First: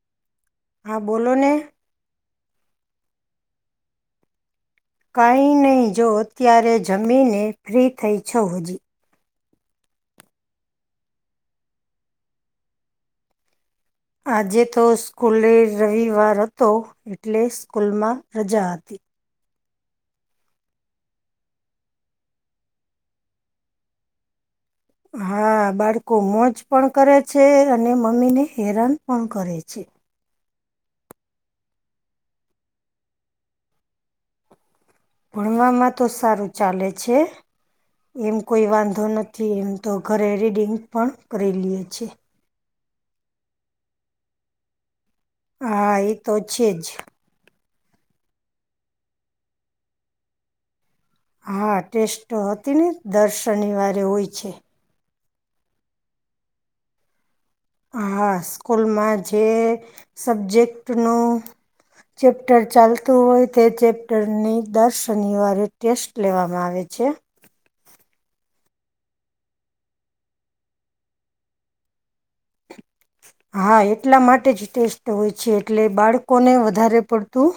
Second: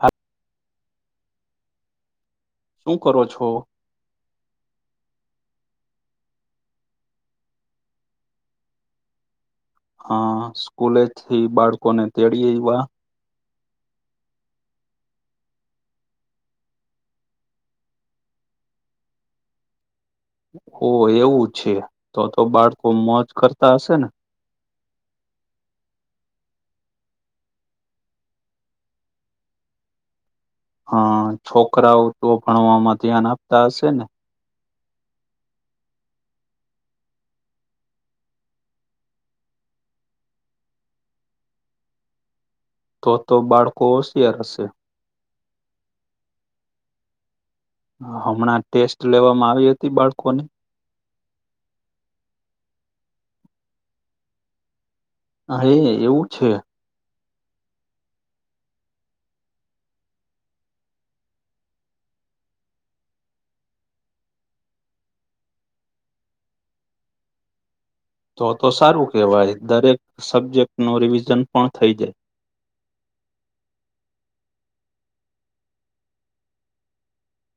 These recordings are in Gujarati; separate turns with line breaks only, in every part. હા.
હા બોલો ને.
શું કરો છો?
કાંઈ નહીં જો અત્યારે જમીને ફ્રી થઈ છો હજી.
હા સ્કૂલે થી બાળકો ને તેડી એવા.
આજે તો સ્કૂલે રવિવાર હતો એટલે સ્કૂલમાં રજા હતી.
ઓ એવું છે, તો તો બાળકો મોજ કરતા હશે ને.
હા બાળકો મોજ પણ કરે છે, અને મમ્મી ને હેરાન પણ કરે છે.
હ છોકરાઓ તો ભણવામાં ધ્યાન આપતા હશે ને.
ભણવામાં તો સારું ચાલે છે. એમ કોઈ વાંધો નથી, એમ તો ઘરે રીડિંગ પણ કરી રહ્યા છે.
તો તો બાળકો હોશિયાર હશે.
હા એ તો છે જ.
હમણાં ટેસ્ટ લેવામાં આવી હતી બાળકો ની.
હા ટેસ્ટ તો હતી ને દર શનિવારે હોય છે.
હે એવું છે.
હા સ્કૂલમાં જે સબ્જેક્ટનું ચેપ્ટર ચાલતું હોય તે ચેપ્ટરની દર શનિવારે ટેસ્ટ લેવામાં આવે છે.
તો તો સારું કેવાય દરેક સબ્જેક્ટ નો રિવિઝન પણ થઇ જાય.
હા એટલા માટે જ ટેસ્ટ હોય છે એટલે બાળકોને વધારે પડતું.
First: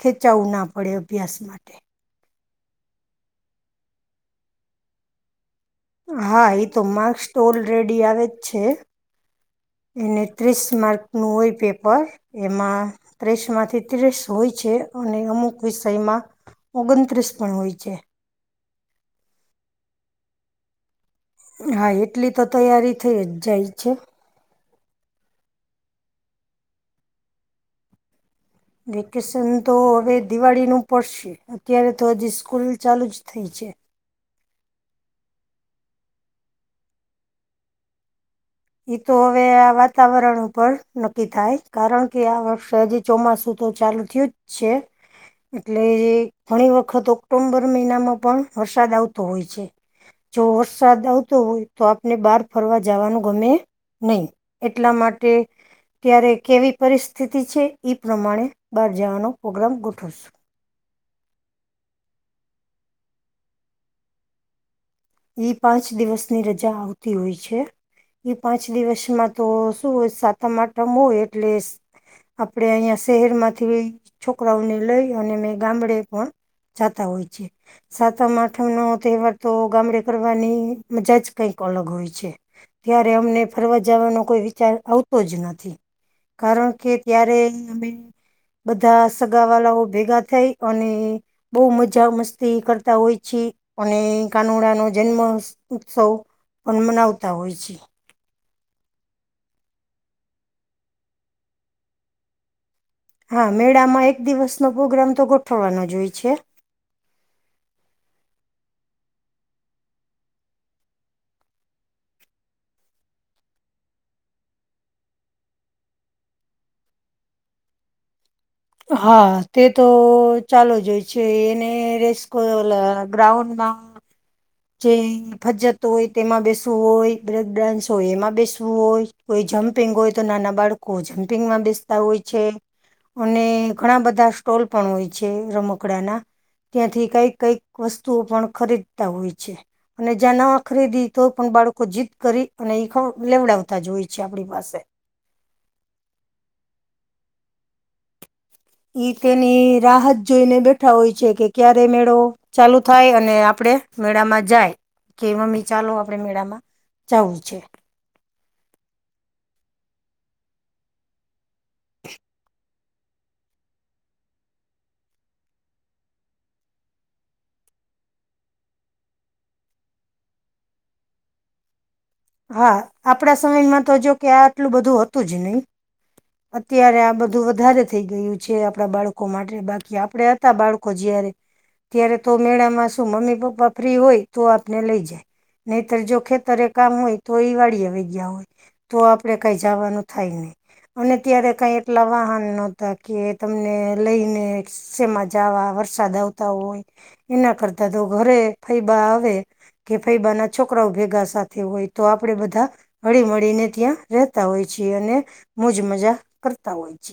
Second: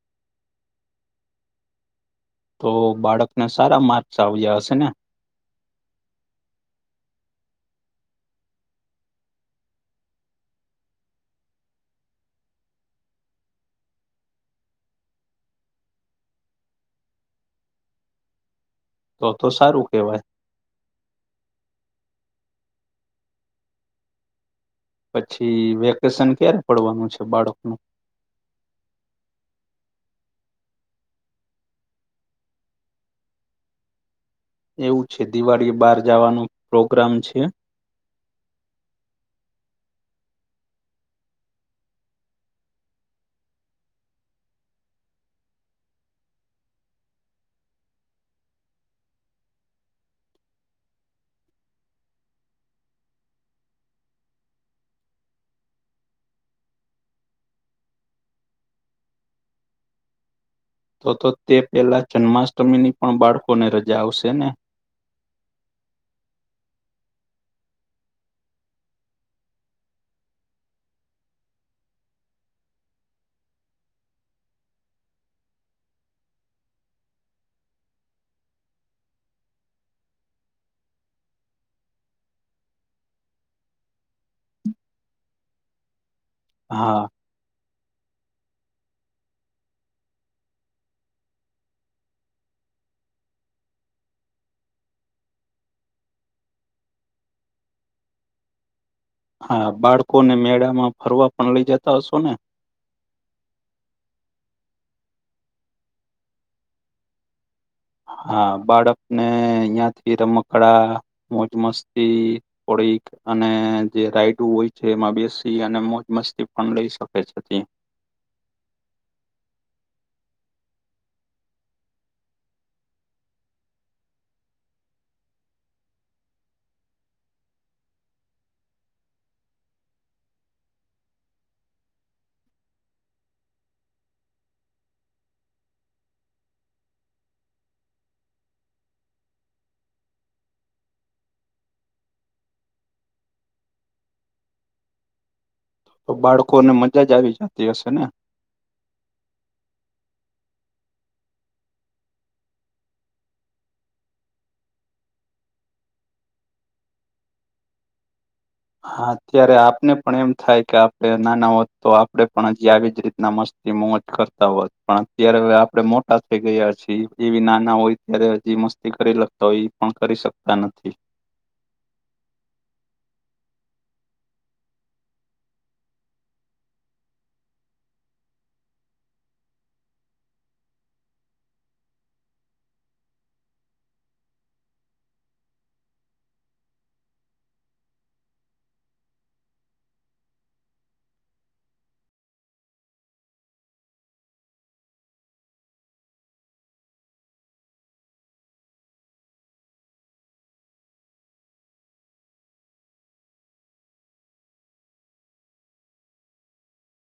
ખેંચાવવું ના પડે અભ્યાસ માટે.
તો બાળકને સારા માર્ક્સ આવ્યા હશે ને.
હા એ તો માર્ક્સ તો ઓલ રેડી આવે જ છે. એને ત્રીસ માર્કનું હોય પેપર એમાં ત્રીસ માંથી ત્રીસ હોય છે, અને અમુક વિષયમાં ઓગણત્રીસ પણ હોય છે.
તો તો સારું કેવાય
હા એટલી તો તૈયારી થઈ જ જાય છે.
પછી વેકેશન ક્યારે પડવાનું છે બાળકનું
વેકેશન તો હવે દિવાળી નું પડશે અત્યારે તો હજી સ્કૂલ ચાલુ જ થઇ છે
એવું છે દિવાળી બહાર જવાનું પ્રોગ્રામ છે
એ તો હવે આ વાતાવરણ ઉપર નક્કી થાય કારણ કે આ વર્ષે હજી ચોમાસું તો ચાલુ થયુ જ છે એટલે ઘણી વખત ઓક્ટોમ્બર મહિનામાં પણ વરસાદ આવતો હોય છે જો વરસાદ આવતો હોય તો આપને બહાર ફરવા જવાનું ગમે નહી એટલા માટે ત્યારે કેવી પરિસ્થિતિ છે એઈ પ્રમાણે બહાર જવાનો પ્રોગ્રામ ગોઠવશું
તો તો તે પેલા જન્માષ્ટમીની પણ બાળકોને રજા આવશે ને
ઈ પાંચ દિવસની રજા આવતી હોય છે એ પાંચ દિવસમાં તો શું હોય સાતમ આટમ હોય એટલે આપણે અહિયાં શહેર માંથી છોકરાઓને લઈ અને મેં ગામડે પણ જતા હોય છે સાતમ આઠમ નો તહેવાર તો ગામડે કરવાની મજા જ કઈક અલગ હોય છે ત્યારે અમને ફરવા જવાનો કોઈ વિચાર આવતો જ નથી કારણ કે
હા
ત્યારે અમે બધા સગા વાળાઓ ભેગા થઈ અને બહુ મજા મસ્તી કરતા હોય છે અને કાનોડા ન જન્મ ઉત્સવ પણ મનાવતા હોય છે
હા બાળકો ને મેળા માં ફરવા પણ લઇ જતા હશો ને
હા મેળામાં એક દિવસનો પ્રોગ્રામ તો ગોઠવવાનો જ હોય છે
હા બાળક ને અહિયાંથી રમકડા મોજ મસ્તી થોડી અને જે રાઈડ હોય છે એમાં બેસી અને મોજ મસ્તી પણ લઈ શકે છે
હા તે તો ચાલુ જ હોય છે એને રેસ્કો ગ્રાઉન્ડમાં જે ફજત હોય તેમાં બેસવું હોય બ્રેક ડન્સ હોય એમાં બેસવું હોય કોઈ જમ્પિંગ હોય તો નાના બાળકો જમ્પિંગમાં બેસતા હોય છે અને ઘણા બધા સ્ટોલ પણ હોય છે રમકડાના ત્યાંથી કઈક કઈક વસ્તુઓ પણ ખરીદતા હોય છે અને જ્યાં નવા ખરીદી તો પણ બાળકો જીત કરી અને લેવડાવતા જ હોય છે આપણી પાસે
તો બાળકો ને મજા જ આવી જતી હશે ને
ઈ તેની રાહત જોઈને બેઠા હોય છે કે ક્યારે મેળો ચાલુ થાય અને આપડે મેળામાં જાય કે મમ્મી ચાલો આપણે મેળામાં જાવું છે
હા ત્યારે આપને પણ એમ થાય કે આપણે નાના હોત તો આપડે પણ હજી આવી જ રીતના મસ્ત મોજ કરતા હોત પણ અત્યારે હવે આપડે મોટા થઈ ગયા છીએ એવી નાના હોય ત્યારે હજી મસ્તી કરી લખતા હોય એ પણ કરી શકતા નથી
હા આપડા સમયમાં તો જો કે આ આટલું બધું હતું જ નહી અત્યારે આ બધું વધારે થઈ ગયું છે આપણા બાળકો માટે બાકી આપડ બાળકો જયારે ત્યારે તો મેળામાં શું મમ્મી પપ્પા ફ્રી હોય તો આપને લઈ જાય નહીતર જો ખેતરે કામ હોય તો એ વાળીયા આવી ગયા હોય તો આપડે કઈ જવાનું થાય નહી અને ત્યારે કઈ એટલા વાહન નહોતા કે તમને લઈને શેમાં જાવ વરસાદ આવતા હોય એના કરતા તો ઘરે ફૈબા આવે કે ફૈબા ના છોકરાઓ ભેગા સાથે હોય તો આપણેે બધા હળી મળીને ત્યાં રતા હોય છે અને મોજ મજા કરતા હોય છે.